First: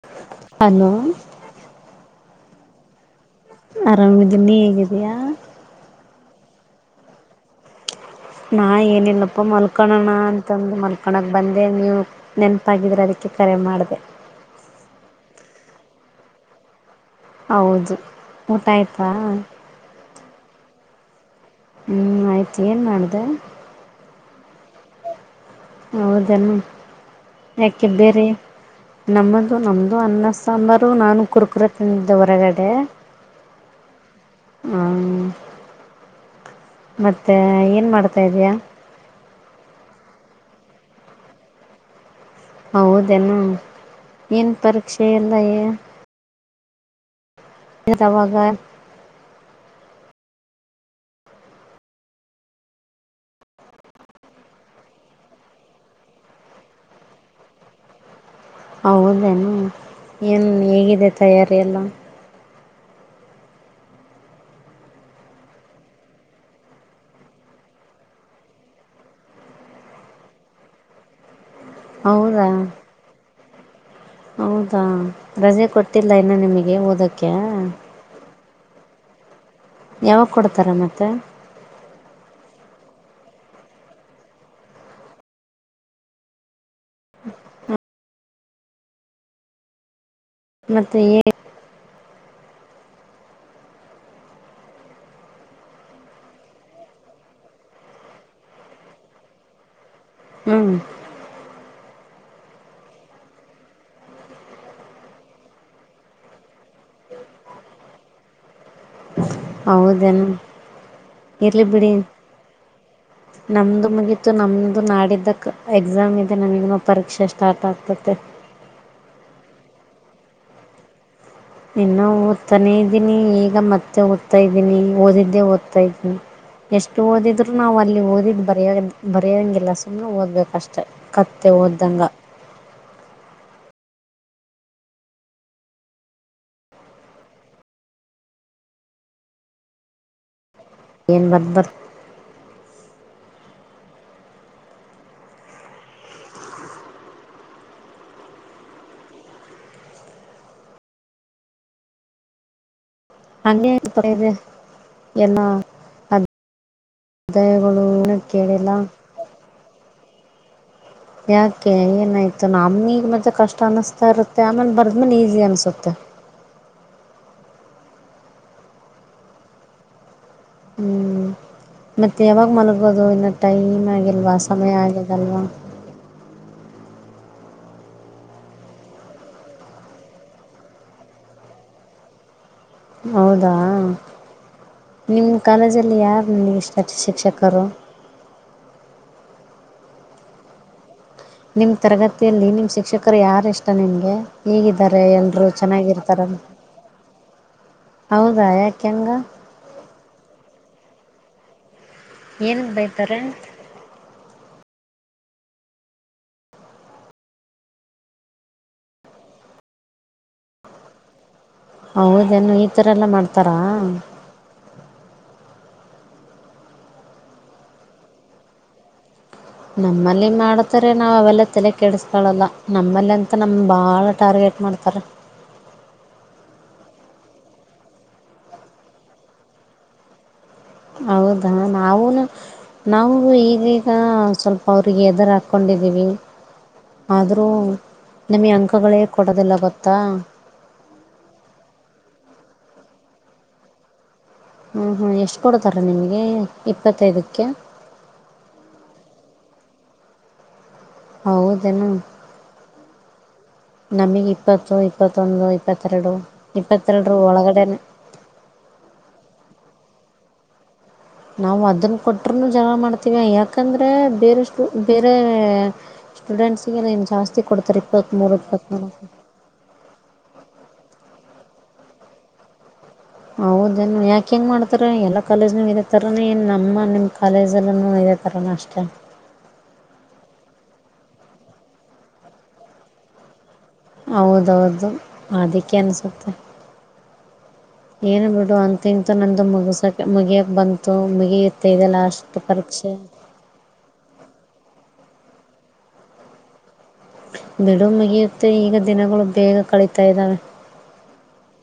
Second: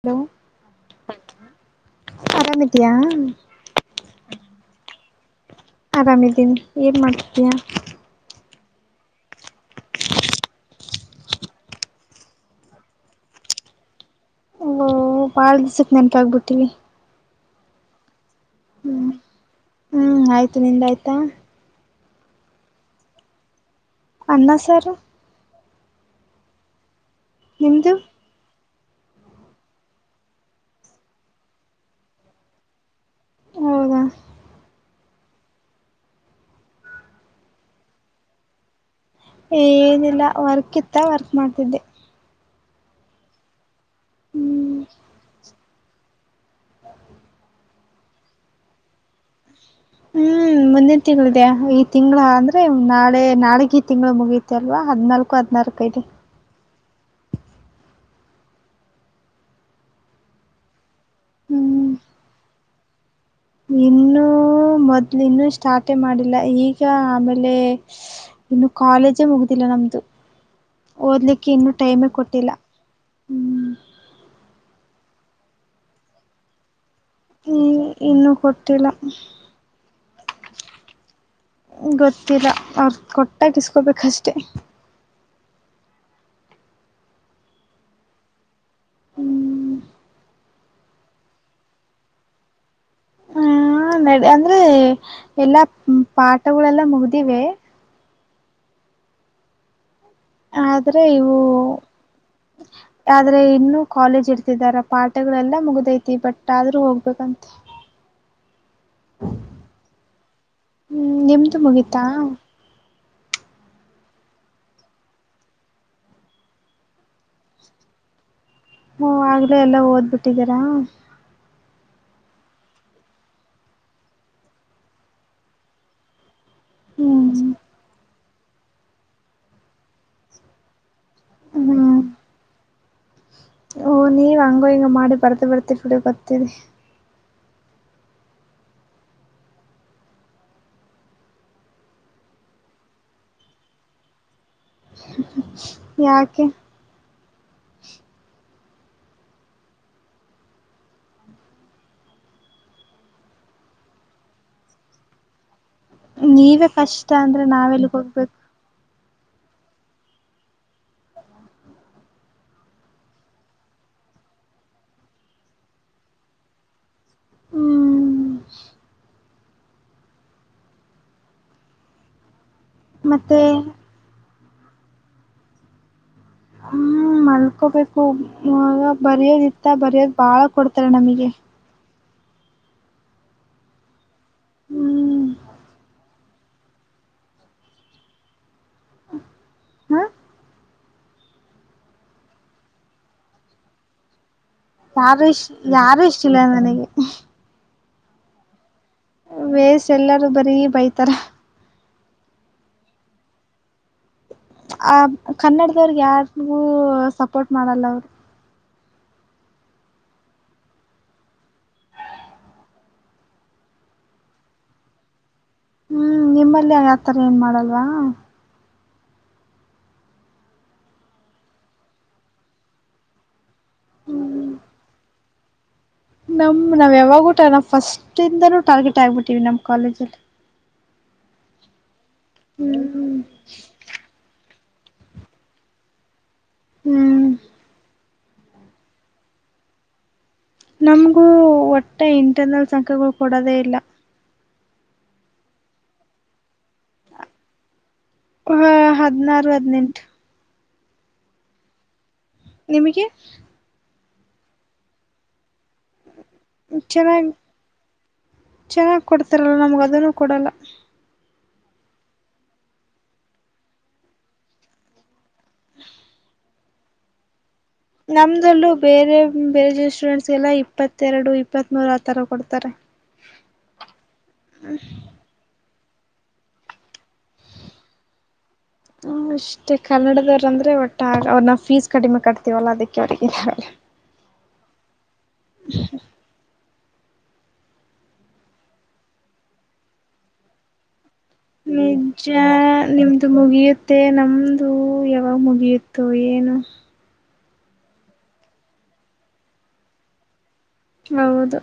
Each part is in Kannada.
ಹಲೋ ಹಲೋ ಅರಾಮಿದಿಯಾ ಆರಾಮಿದ್ದೀ ನೀಿ ಹೇಗಿದಯಾ ಆರಾಮಿದ್ದೀನಿ ಏನ್ ಮಾಡ್ತೀಯಾ ನಾ ಏನಿಲ್ಲಪ್ಪ ಮಲ್ಕಳೋಣ ಅಂತಂದು ಮಲ್ಕೊಳಕ್ಕೆ ಬಂದೆ ನೀವು ನೆನಪಾಗಿದ್ರೆ ಅದಕ್ಕೆ ಕರೆ ಮಾಡಿದೆ ಹ್ಮ ಬಾಳ ದಸಕ್ ನೆನ್ಪಾಗಬಿಟ್ಟೀವಿ ಹೌದು ಊಟ ಆಯ್ತಾ ಹ್ಮ್ ನಿಂದ ಆಯ್ತಾ ಹ್ಮ್ ಆಯ್ತು ಏನ್ ಮಾಡಿದೆ ಅನ್ನ ಸಾರ ಹೌದನ್ನು ಯಾಕೆ ನಿಮ್ದು ಬೇರೆ ನಮ್ಮದು ನಮ್ಮ್ದ ಅನ್ನ ಸಾಂಬಾರು ನಾನು ಕುಡ್ಕರ ತಿಂದಿದ್ದ ಹೊರಗಡೆ ಹೌದ ಹಾ ಮತ್ತೆ ಏನು ಮಾಡ್ತಾಿದಯಾ ಏನಿಲ್ಲ ವರ್ಕ್ ಇತ್ತ ವರ್ಕ್ ಮಾಡ್ತಿದ್ದೆ ಹೌದೇನಾ ಏನು ಹ್ಮ್ ಪರೀಕ್ಷೆ ಇಲ್ಲ ಹ [unintelligible] ಇ ತಾವಾಗ ಹ್ಮ್ ಮುಂದಿನ ತಿಂಳಿದೆ ಈ ತಿಂಗಳ ಅಂದ್ರೆ ನಾಳೆ ನಾಳಗ ಈ ತಿಂಳ ಮುಗಿಯತೆ ಅಲ್ವಾ ಅ ಹದ್ಿ [unintelligible] ನಾಲ್ಕು ಹದ್ಿನಾರಕೈದೆ ಹೌದೇನು ಏನು ಹೇಗಿದೆ ತಯಾರಿ ಎಲ್ಲ ಇನ್ನುೂ ಮೊದ್ಲು ಇನ್ನುೂ ಸ್ಟಾರ್ಟೇ ಮಾಡಿಲ್ಲ ಈಗ ಆಮೇಲೆ ಇನ್ನು ಕಾಲೇಜೇ ಮುಗುದಿಲ್ಲ ನಮ್ದು ಓದಲಿಕ್ಕೆ ಇನ್ನುೂ ಟೈಮೇ ಹೌದಾ ಕೊಟ್ಟಿಲ್ಲ ಹೌದಾ ರಜೆ ಕೊಟ್ಟಿಲ್ಲ ಇನ್ನು ನಿಮಗೆ ಓದಕ್ಕೆ ಹ ಇನ್ನುೂ ಕೊಟ್ಟಿಲ್ಲ ಯಾವಾಗ ಕೊಡ್ತಾರೆ ಮತ್ತೆ ಗೊತ್ತಿಲ್ಲ ಅವ್ರ ಕೊಟ್ಟಾಗಿಸಕೊಬೇಕಷ್ಟೆ ಹ್ಮ್ ಮತ್ತ ಏ [inaudible] ಹಾ ನಡ ಅಂದ್ರೆ ಎಲ್ಲಾ ಪಾಠಗಳೆಲ್ಲ ಮುಗ್ದಿವೆ ಹ್ಞೂ ಆದ್ರೆ ಇವು [unintelligible] ಆದ್ರೆ ಇನ್ನುೂ ಕಾಲೇಜ್ ಇರ್ತಿದಾರ ಪಾಠಗಳೆಲ್ಲಾ ಮುಗ್ದೈತಿ ಬಟ್ ಆದ್ರೂ ಹೋಗ್ಬೇಕಂತೆ ಹ [unintelligible] ಹೌದೇನು ಹ್ಮ್ ನಿಮ್ದು ಇರ್ಲಿ ಬಿಡಿ ಮುಗೀತಾ ನಮ್ದು ಮುಗಿತು ನಮ್ದು ನಾಡಿದ್ದಕ್ ಎಕ್ಸಾಮ್ ಇದೆ ನಮಗ ಪರೀಕ್ಷಾ ಸ್ಟಾರ್ಟ್ ಆಗ್ತತಿ ಹ [unintelligible] ಹಓ ಆಗ್ಲೇ ಎಲ್ಲ ಓದ್ಬಿಟ್ಟಿದ್ದೀರಾ ಇನ್ನ ಓದ್ತಾನೇ ಇದ್ದೀನಿ ಈಗ ಮತ್ತೆ ಓದ್ತಾ ಇದ್ದೀನಿ ಓದಿದ್ದೇ ಓದ್ತಾ ಇದ್ದೀನಿ ಎಷ್ಟು ಹ್ಮ್ ಓದಿದ್ರು ನಾವು ಅಲ್ಲಿ ಓದಿದು ಬರಯೋ ಬರೆಯೋಂಗಿಲ್ಲ ಸುಮ್ಮ್ ಓದ್ಬೇಕಷ್ಟೆ ಕತ್ತೆ ಹ್ಮ್ ವ್ದಂಗ ಓ ನೀವ್ ಹಂಗ ಹಿಂಗ ಮಾಡಿ ಬರ್ತ ಬರ್ತಿ ಫುಡಿ ಗೊತ್ತೀರಿ ಏನ್ ಬತ್ತ ಬರ್ [inaudible] ಯಾಕೆ ಹಂಗೆದೆ ಏನ [unintelligible] ಅ ನೀವೇ ಕಷ್ಟ ಅಂದ್ರೆ ಆದಾಯಗಳು ನಾವೆಲ್ಲಿಗ್ [unintelligible] ನ ಹೋಗ್ಬೇಕು ಕೇಳಿಲ್ಲ ಯಾಕೆ ಏನಾಯ್ತುನಮಿಗೆ ಮತ್ತೆ ಕಷ್ಟ ಅನಸ್ತಾ ಇರುತ್ತೆ ಆಮೇಲೆ ಬರ್ದ್ಮೇಲೆ ಈಸಿ ಅನ್ಸುತ್ತೆ [unintelligible] ಹ್ಮ್ ಹ್ಮ್ ಮತ್ತೆ ಯಾವಾಗ ಮಲಗೋದು ಇನ್ನುೂ ಮತ್ತೆ ಟೈಮ್ ಆಗಿಲ್ವಾ ಸಮಯ ಆಗಿದೆಲ್ವಾ ಹ್ಮ್ ಹ ಮಲ್ಕೋಬೇಕು ಬರಿಯೋದಿತ್ತ ಬರಿಯೋದ್ ಬಾಳ್ ಕೊಡ್ತಾರ ನಮಗೆ ಹೌದಾ ಹ್ಮ್ ನಿಮ್ ಕಾಲೇಜಲ್ಲಿ ಯಾರ ನನಗೆ ಇಷ್ಟಷ್ಟ ಶಿಕ್ಷಕರು ಹಾ ನಿಮ್ಮ ತರಗತಿಯಲ್ಲಿ ನಿಮ್ಮ ಶಿಕ್ಷಕರು ಯಾರ ಇಷ್ಟ ನಿಮ್ಗೆ ಹೀಗಿದ್ದಾರೆ ಯಾರು ಎಲ್ರು ಇಷ್ಟ ಯಾರು ಇಷ್ಟ ಇಲ್ಲ ಚೆನ್ನಾಗಿರ್ತಾರಂತ ನನಗೆ ಹೌದಾ ಯಾಕೆ ಹೆಂಗ ವೇಸ್ ಎಲ್ಲಾರೂ ಬರೀ ಬೈತಾರ ಏನ ಬಯ್ತಾರೆ ಆ ಕನ್ನಡದವ್ರಗ್ ಯಾರ್ಗೂ ಸಪೋರ್ಟ್ ಮಾಡಲ್ಲ ಅವರು ಹೌದೇನು ಈಥರ ಎಲ್ಲ ಮಾಡ್ತಾರಾ ಹ್ಮ್ ನಿಮ್ಮಲ್ಲಿ ಆತರ ಏನ್ ಮಾಡಲ್ವಾ ನಮ್ಮಲ್ಲಿ ಮಾಡತಾರೆ ನಾವ್ ಅವೆಲ್ಲ ತಲೆ ಕೆಡಿಸಕಾಳಲ್ಲ ನಮ್ಮಲ್ಲಿ ಅಂತ ನಮ್ಗೆ ಭಾಳ ಟಾರ್ಗೆಟ್ ಮಾಡ್ತಾರೆ. ನಮ್ ನಾವ್ ಯಾವಾಗೂಟ ನಾ ಫಸ್ಟ್ಂದನೂ ಟಾರ್ಗೆಟ್ ಆಗ್ಬಿಟ್ಟಿವವಿ ನಮ್ ಕಾಲೇಜಲ್ಲಿ. ಹೌದಾ ನಾವುೂನು ನಾ ಹ್ಮ್ ಈಗೀಗ ಸ್ವಲ್ಪ. ಅವ್ರಿಗೆ ಎದುರು ಹಾಕ್ಕೊಂಡಿದ್ದೀವಿ ಹ್ಮ್ ಆದರೂ. ನಿಮಗೆ ಅಂಕಗಳೇ ಕೊಡೋದಿಲ್ಲ ಗೊತ್ತಾ. ನಮಗೂ ಒಟ್ಟೆ ಇಂಟರ್ನಲ್ ಸಂಖ್ಯೆಗಳು ಕೊಡೋದೇ ಇಲ್ಲ. ಹ್ಮ್ ಹ್ಮ್ ಎಷ್ಟು ಕೊಡ್ತಾರ ನಿಮ್ಗೆ ಇಪ್ಪತ್ತೈದಕ್ಕೆ. ಹ ಹದಿನಾರು ಹದಿನೆಂಟು. ಹೌದೇನು. ನಿಮಗೆ. ನಮಗೆ ಇಪ್ಪತ್ತು ಇಪ್ಪತ್ತೊಂದು ಇಪ್ಪತ್ತೆರಡು. ಇಪ್ಪತ್ತೆರಡರ ಚೆನ್ನಾಗಿ ಒಳಗಡೆನೇ ಚೆನ್ನಾಗ್ ಕೊಡ್ತಾರಲ್ಲ ನಮ್ಗ ಅದನ್ನು ಕೊಡಲ್ಲ. ನಾವು ಅದನ್ನ ಕೊಟರುನು ಜವ ಮಾಡ್ತೀವ ಯಾಕಂದ್ರೆ ಬೇರೆಷ್ಟು ಬೇರೆ. ಸ್ಟೂಡೆಂಟ್ಸ್ಗೆ ನೀ ಜಾಸ್ತಿ ಕೊಡ್ತ. ನಮ್ದಲ್ಲೂ ಬೇರೆ ಬೇರೆ ಜ ಸ್ಟೂಡೆಂಟ್ಸ್ಗೆಲ್ಲ ಇಪ್ಪತ್ತು. ಇೆರಡು ಇಪ್ಪತ್ತ್ರು ಆಥರ ಕೊಡ್ತಾರೆ. ಹೌದನ್ ಯಾಕ ಹೆಂಗ್ ಮಾಡ್ತಾರ ಎಲ್ಲಾ ಕಾಲೇಜ್ನ ಇರುತ್ತ. ತರ ನೀ ನಮ್ಮ ನಿಮ್ ಕಾಲೇಜಲ್ಲ ಇದೆ ತರ ಅಷ್ಟ. ಹ ಅಷ್ಟೇ ಕನ್ನಡದ. ಅಂದೆ ಒಟ್ಟ ಅವ್ರನ್ನ ಫೀಸ್ ಕಡಿಮೆ ಕಟ್ತೀವಲ್ಲ ಅದಕ್ಕೆ ಅವರಿಗೆ ಇದಲ್ಲ. ಹೌದೌದು ಅದಕ್ಕೆ ಅನ್ಸುತ್ತೆ. ಏನ್ ಬಿಡು ಅಂತ ಇಂತ ನಂದು ಮುಗಸಕ ಮುಗಿಯಕ್ ಬಂತು. ಮುಗಿಯುತ್ತೆ ಇದೆ ನಿಜ ಲಾಸ್ಟ್ ಪರೀಕ್ಷೆ ನಿಮ್ದು ಮುಗಿಯುತ್ತೆ ನಮ್ದು ಯ. ಆ ಮುಗಿಯತ್ತು ಏನು. ಬಿಡು ಮಗಿಯುತ್ತೆ ಈಗ ದಿನಗಳು ಬೇಗ ಕಳಿತಾ ಇದ್ದಾವೆ. ಹೌದು.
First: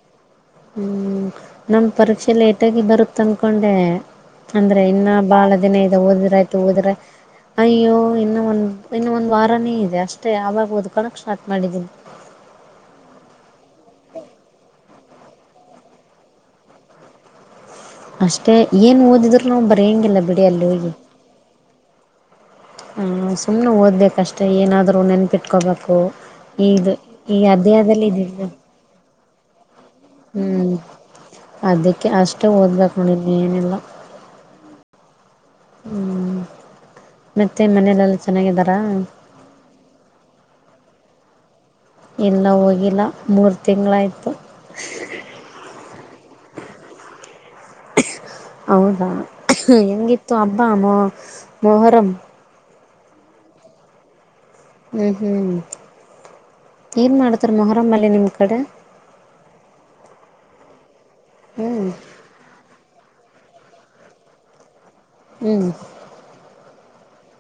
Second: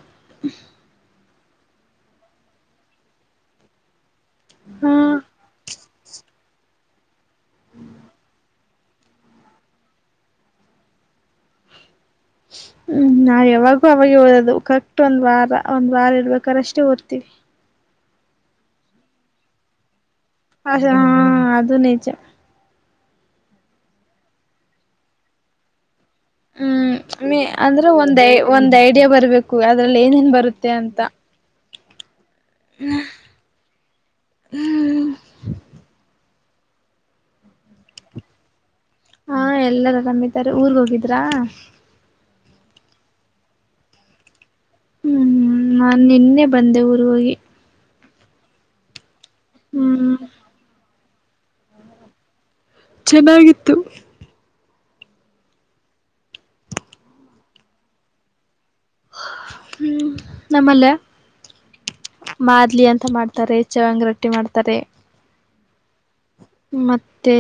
ಹ್ಮ್ ನಮ ಪರೀಕ್ಷೆ ಲೇಟಗಿ ಬರುತ್ತ ಅನ್ಕೊಂಡೆ. ಅಂದ್ರೆ ಹಾ ಇನ್ನ ಬಾಳ ದಿನ ಇದೆ ಓದ್ರ ಆಯ್ತು ಓದ್ರೆ ಅಯ್ಯೋ ಇನ್ನ ಒಂದ. ಇನ್ನೊ ಒಂದು ವಾರನೇ ಇದೆ ಅಷ್ಟೇ ಆಗಬೋದು ಕಣಕ್ ಸ್ಟಾರ್ಟ್ ಮಾಡಿದ್ದೀನಿ. ಹ್ಮ್ ನಾ ಯಾವಾಗೂ ಅವಾಗ ಓದದು. ಅಷ್ಟ ಒಂದ್ ವಾರ ಒಂದ್ ವಾರ ಇರ್ಬೇಕ್ರ ಅಷ್ಟೇ ಓ್ತವಿ. ಅಷ್ಟೇ ಏನ್ ಓದಿದ್ರು ನಾವು ಬರೆಯಂಗಿಲ್ಲ. ಬಿಡಿ ಅಲ್ಲಿ ಹ ಹೋಗಿ ಹಾ ಅದು ನೇಚ. ಹ ಸುಮ್ಮ್ನೆ ಓದ್ಬೇಕಷ್ಟೇ ಏನಾದರೂ ನೆನಪಿಟ್ಕೋಬೇಕು. ಹ್ಮ್ ಅಂದ್ರೆ ಒಂದ್ ಇದಿದ್ದು ಒಂದ್ ಐಡಿಯಾ ಬರ್ಬೇಕು. ಅದ್ರಲ್ಲಿ ಏನೇನ್ ಬರುತ್ತೆ ಹ್ಮ್ ಅಂತ. ಅದಕ್ಕೆ ಅಷ್ಟೇ ಓದ್ಬೇಕು ನೋಿದ್ ಏನೆಿಲ್ಲ. ಮತ್ತೆ ಮನೆಯಲೆೆಲ್ಲಾ ಚನ್ನಾಗಿರ. ಹಾ ಎಲ್ಲಾರ ಆರಾಮಾರ ಊರ್ಗ್ ಹೋಗಿದ್ರಾ. ಇಲ್ಲ ಹೋಗಿಲ್ಲ ಮೂರು ತಿಂಗಳಾಯ್ತು. ಹ್ಮ್ ಹ್ಮ್ ನಾನ್ ನಿನ್ನೆ ಬಂದೆ ಊರ್ ಹೋಗಿ. ಹೌದಾ ಹ್ಮ್ ಹೆಂಗಿತ್ತು ಅಬ್ಬಾ ಮೊ ಮೊಹರಂ. ಚೆನ್ನಾಗಿತ್ತು. ಹ್ಮ್ ಹ್ಮ್ ಏನ್ ಮಾಡ್ತಾರ ಮೊಹರಂಲ್ಲಿ ನಿಮ್ ಕಡೆ. ಹ್ಮ್ ನಮ್ಮಲ್ಲ ಹ್ಞೂ ಮಾಡದ್ಲಿ ಅಂತ ಮಾಡ. ತಾರೆ ಚವಂಗ [unintelligible] ರೊಟ್ಟಿ ಮಾಡ್ತಾರೆ. ಹ್ಮ್. ಮತ್ತೆ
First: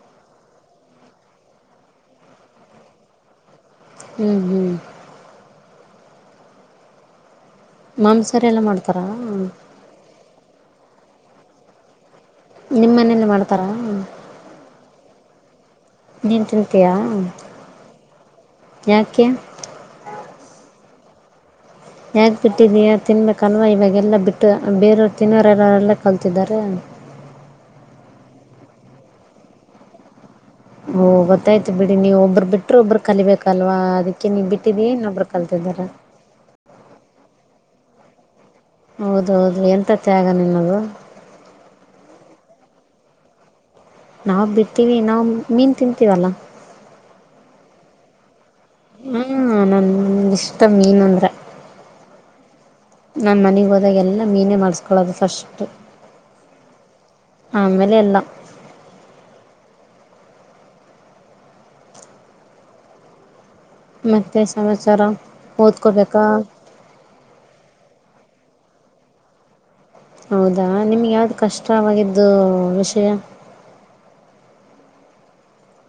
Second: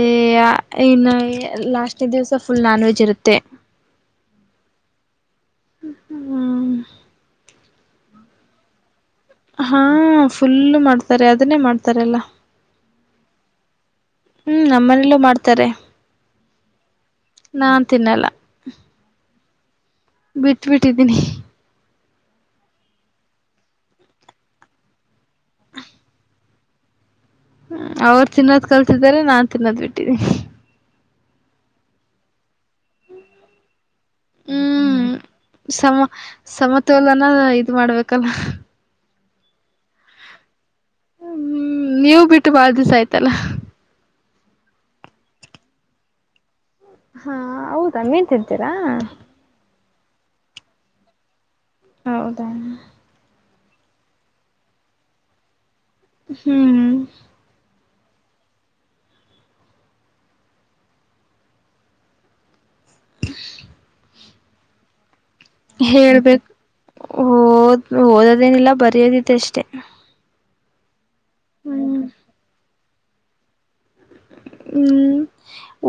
ಇನ್ನ ಲಾಸ್ಟ್ನ ದಿವ್ಸ ಫುಲ್ ನಾನ್ ವೆಜ್ ಇರುತ್ತೆ. ಹ್ಮ್ ಹ್ಮ್. ಹ್ಮ್ ಮಾಂಸಾರ [unintelligible] ಎಲ್ಲ ಮಾಡ್ತವಿ. ಹಾ ಫುಲ್ಲ ಮಾಡ್ತಾರೆ ಅದನ್ನೇ ಮಾಡ್ತಾರೆ ಎಲ್ಲಾ ನಿಮ್ಮ ಮನೇಲಿ ಮಾಡ್ತಾರ ಹ ಹ್ಮ್ ನಮ್ಮನೇಲ್ಲೂ ಮಾಡ್ತಾರೆ ನ ತಿಂತಯಾ ನಾನ್ ಯಾಕ್ಕ ಬಿಟ್ ಬಿಿಟ್ಟಿದ್ದೀನಿ ಯಾಕ ಬಿಟ್ಟಿದಿ ತಿನ್ಬೇಕಲ್ವಾ ಇವಾಗೆಲ್ಲಾ ಬಿಟ್ಟು ಬೇರೆಯವರು ತಿನ್ನೋರೆಲ್ಲರೆಲ್ಲ ಕಲ್ತಿದ್ದಾರೆ ಟನ್ [unintelligible] ್ಮ [unintelligible] ಅವ್ರು ತಿನ್ನೋದ್ ಕಲ್ಸಿದಿದ್ದಾರೆ ನಾನ್ ತಿನ್ನೋದ್ ಬಿಟ್ಟಿದಿ ಹ ಗೊತ್ತಾಯ್ತು ಬಿಡಿ ನೀವು ಒಬ್ರು ಬಿಟ್ರೆ ಒಬ್ಬರು ಕಲಿಬೇಕಲ್ವಾ ಅದಕ್ಕೆ ನೀವು ಬಿಟ್ಟಿದ್ದೀಯ ಹ್ಮ್ ಇನ್ನೊಬ್ರು ಕಲ್ತಿದ್ದಾರೆ ಸಮ ಸಮತೋಲನ ಇದ್ ಮಾಡ್ಬೇಕಲ್ಲ ಹೌದು ಹೌದು ಎಂಥ ತ್ಯಾಗ ನಿನ್ನದು ಹ್ಮ್ ನೀವು ಬಿಟ್ಟು ಬಾಳ ದಿವಸ ಆಯ್ತಲ್ಲ ನಾವ್ ಬಿಡ್ತೀವಿ ನಾವವು ಮೀನ್ ತಿಂತೀವಲ್ಲ ಹಾ ಹೌದಾ ನೀಂತಂತೀರಾ ಹ ಇಷ್ಟ ಮೀನು ಅಂದ್ರೆ ಹೌದಾ ನಮ್ಮ ಮನೆಗ್ ಹೋದಾಗ ಎಲ್ಲ ಮೀನೇ ಮಾಡಸ್ಕೊಳೋದು ಫಸ್ಟ್ ಹ್ಮ್ ನಿನ್ನ [unintelligible] ಮತ್ತೆ ಸಮಾಚಾರ ಓದ್ಕೋಬೇಕಾ ಹೇಳ್ಬೇಕು ದ್ ಓದದೇನಿಲ್ಲ ಬರಿಯೋದಿದೆ ಅಷ್ಟೇ ಹೌದಾ ನಿಮ್ಗೆ ಯಾವ್ದು ಕಷ್ಟವಾಗಿದ್ದು ವಿಷಯ ಹ್ಮ್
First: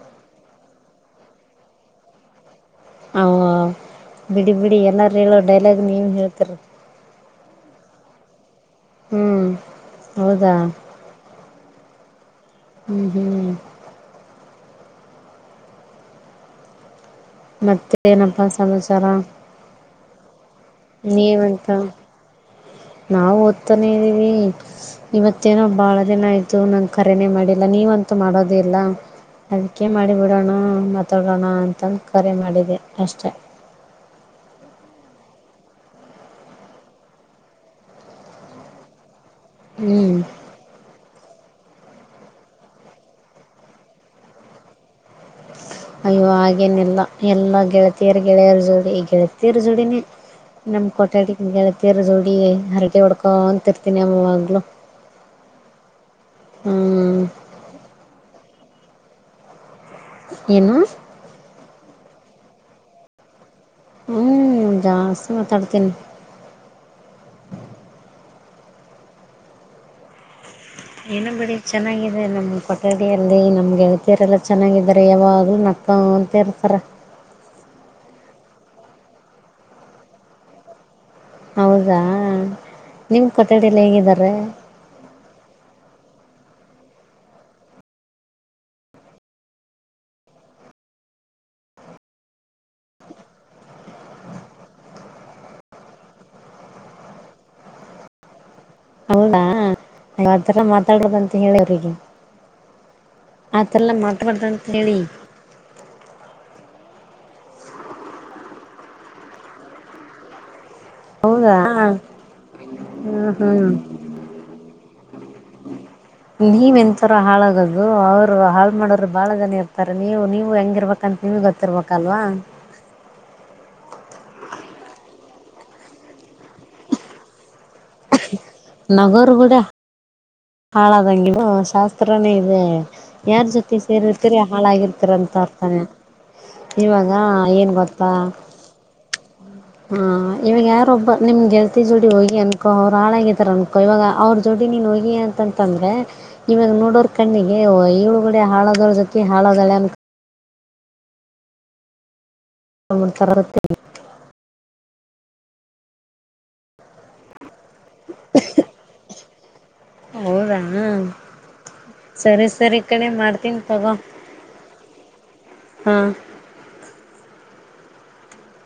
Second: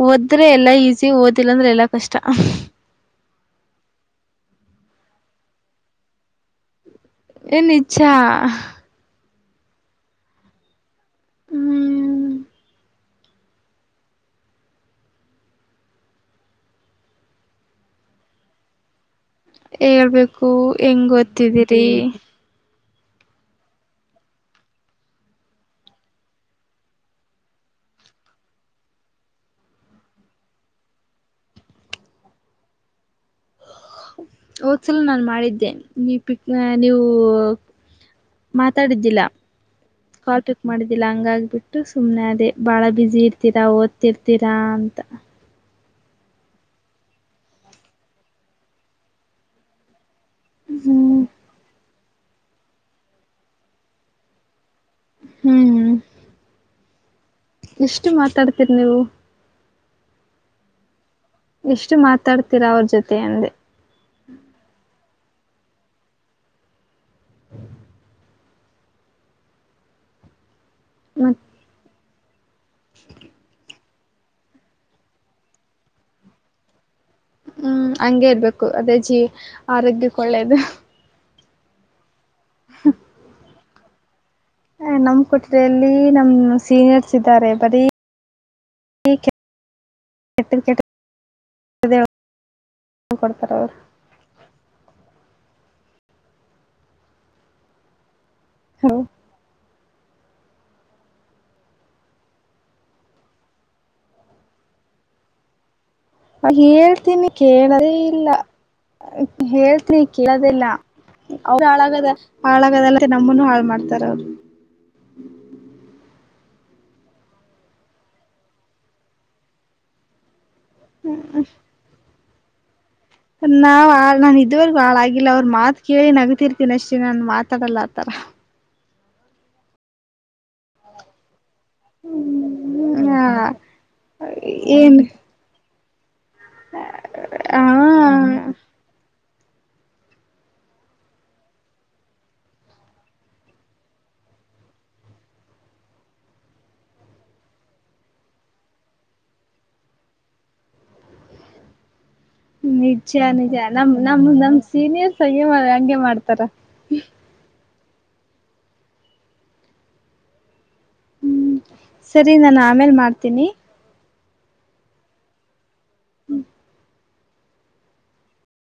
ಓದ್ರೆ ಎಲ್ಲಾ ಈಸಿ ಓದಿಲ್ಲ ಅಂದ್ರೆ ಎಲ್ಲಾ ಕಷ್ಟ ಅವ ಬಿಡಿ ಬಿಡಿ ಎಲ್ಲ ೀಲೋ ಡೈಲಾಗ್ನ ನೀನು ಹೇಳ್ತಾರ ಏನ್ ನಿಜ ಹ್ಮ್ ಹೌದಾ ಹ್ಮ್ ಹ್ಮ್ ಹ್ಮ್ ಮತ್ತ ಏನಪ್ಪಾ ಸಮಾಚಾರ ಹೇಳ್ಬೇಕು ಹೆಂಗ್ ಓದ್ತಿದಿರಿ ನೀವಂತ ನಾವು ಓದ್ತಾನೇ ಇದ್ದೀವಿ ಇವತ್ತೇನೋ ಬಾಳ ದಿನ ಆಯ್ತು ನನ್ ಕರೆನೇ ಮಾಡಿಲ್ಲ ನೀವಂತೂ ಮಾಡೋದ ಇಿಲ್ಲ ಅದಕ್ಕೆ ಮಾಡಿ ಬಿಡೋಣ ಮಾತಾಡೋಣ ಅಂತ ಕರೆ ಮಾಡಿದ್ದೆ ಅಷ್ಟೆ ಹಓದ್ಸಲ ನಾನ್ ಮಾಡಿದ್ದೆ ನೀ ಪಿಕ್ ನೀವು ಮಾತಾಡಿದ್ದಿಲ್ಲ ಹ್ಞೂ ಕಾಲ್ ಪಿಕ್ ಮಾಡಿದ್ದಿಲ್ಲ ಹಂಗಾಗಬಿಟ್ಟು ಸುಮ್ನೆ ಅದೇ ಬಾಳ ಬಸಿ ಇರ್ತೀರಾ ಓದ್ತಿರ್ತೀರಾ ಅಂತ ಅಯ್ಯೋ ಹಾಗೇನೆಲ್ಲಾ ಎಲ್ಲಾ ಗೆಳತಿಯರ್ ಗೆಳೆಯರ ಜೋಡಿ ಗೆಳತಿಯರ್ ಜೋಡಿನೇ ನಮ್ ಕ ಹ್ಮ್ ಕೊಠ್ಯಾಡಿ ಗೆಳತಿಯರ್ ಜೋಡಿ ಹರಟ ಹೊಡ್ಕೊ ಅಂತ ಇರ್ತೀನಿ ಯಾವಾಗಲೂ ಹ್ಮ ಹ್ಞೂ ಎಷ್ಟು ಮಾತಾಡ್ತೀರಿ ನೀವು ಏನು ಎಷ್ಟು ಮಾತಾಡ್ತೀರಾ ಅವ್ರ ಜೊತೆ ಅಂದ್ರೆ ಹ್ಮ್ ಜಾಸ್ತಿ ಮಾತಾಡ್ತೀನಿ [inaudible] ಏನ ಮತ್ ಬಿಡಿ ಚೆನ್ನಾಗಿದೆ ನಮ್ ಕೊಠಡಿಯಲ್ಲಿ ನಮ್ಗೆಳ್ ಬೇರೆಲ್ಲ ಚೆನ್ನಾಗಿದ್ದಾರೆ ಯಾವಾಗ್ಲೂ ನಕ್ಕ ಅಂತ ಇರ್ತಾರ ಹ್ಮ್ ಹಂಗಗೆ ಇರ್ಬೇಕು ಅದೇ ಜೀ ಆರೋಗ್ಯಕ್ಕೆ ಒಳ್ಳೇದು ಹೌದಾ ನಿಮ್ ಕೊಠಡ ಎಲ್ಲಿ ಹೇಗಿದಿದ್ದಾರೆ ಹ ನಮ್ ಕೊಟ್ರಲ್ಲಿ ನಮ ಸೀನಿಯರ್ಸ್ ಇದ್ದಾರೆ ಬರೀ ಕೆಟ್ಟ ಕೆಟ್ಟ ಕೊಡ್ತಾರ ಅವ್ [unintelligible] ಹಲೋ ಅತಾರ ಮಾತಾಡೋದಂತ ಹೇಳ್ಯವ್ರಿಗೆ ಆತರಲ್ಲ ಮಾಡತಬಾರಡ್ರಂತ ಹೇಳಿ ಹೇಳ್ತೀನಿ ಕೇಳದೇ ಇಲ್ಲ ಹೇಳ್ತೀನಿ ಕೇಳದಿಲ್ಲ ಹೌದಾ ಹಾಳಾಗದ ಹಾಳಾಗದಲ್ಲ ಹ್ಮ್ ನಮ್ಮನು ಹಾಳ ಹ್ಮ್ ಮಾಡ್ತಾರ ಅವರು [unintelligible] ನೀವ್ ಎಂತರ ಹಾಳಾಗದು ಅವರು ಹಾಳ ಮಾಡದ್ರು ಬಾಳ ಜನ ಇರ್ತಾರೆ ನೀವು ನೀವ ನೀವ್ ಹೆಂಗಿರ್ಬೇಕ ಅಂತ ನಿಮ್ ಗೊತ್ತಿರ್ಬೇಕಲ್ವಾ ನಾವ್ ಆ ನಾನು ಇದುವರೆಗೂ ಹಾಳಾಗಿಲ್ಲ ಅವ್ರರು ಮಾತ್ ಕೇಳಿ ನಗತಿರ್ತೀನಿ ಅಷ್ಟೇ ನಾನನ್ ಮಾತಾಡಲ್ಲ ಆತರ ನಗೋರ್ಗೂಡ ಹಾಳದಂಗ ಶಾಸ್ತ್ರನೇ ಇದೆ ಹ್ಮ ಯಾರ್ ಜೊತೆ ಸೇರಿರ್ತೀರಿ ಏನ್ ಹಾಳಾಗಿರ್ತೀರ ಅಂತ ಅರ್ತಾನೆ ಇವಾಗ ಹ ಏನ್ ಗೊತ್ತಾ ಹಾ ಇವಾಗ ಯಾರೊಬ್ಬ ನಿಮ್ ಗೆಲ್ತಿ ಜೋಡಿ ಹೋಗಿ ಅನ್ಕೋ ಅವ್ರು ಹಾಳಾಗಿದಾರ ಅನ್ಕೋ ಇವಾಗ ಅವ್ರ ಜೋಡಿ [unintelligible] [unintelligible] ತಂದ್ರೆ ಇವಾಗ ನೋಡೋರ್ ಕಣ್ಣಿಗೆ ಏಳುಗಡೆ ಹಾಳದಳ ಜೊತಿ ಹಾಳದಳೆ ಅಂತ ನಿಜ ಅನ್ಕೊಂಡ್ಬಿಡ್ತಾರ ನಿಜ ಗೊತ್ತ ನಮ ನಮ್ಮ ನಮ್ ಸೀನಿಯರ್ಸ್ ಹಗೆ ಮಾಡ ಹಂಗೆ ಮಾಡ್ತಾರ ಹೌದಾ ಹ್ಮ ಹ್ಮ್ ಸರಿ ಸರಿ ಈ ಕಣೆ ಮಾಡ್ತೀನಿ ತಗೊ ಹಾ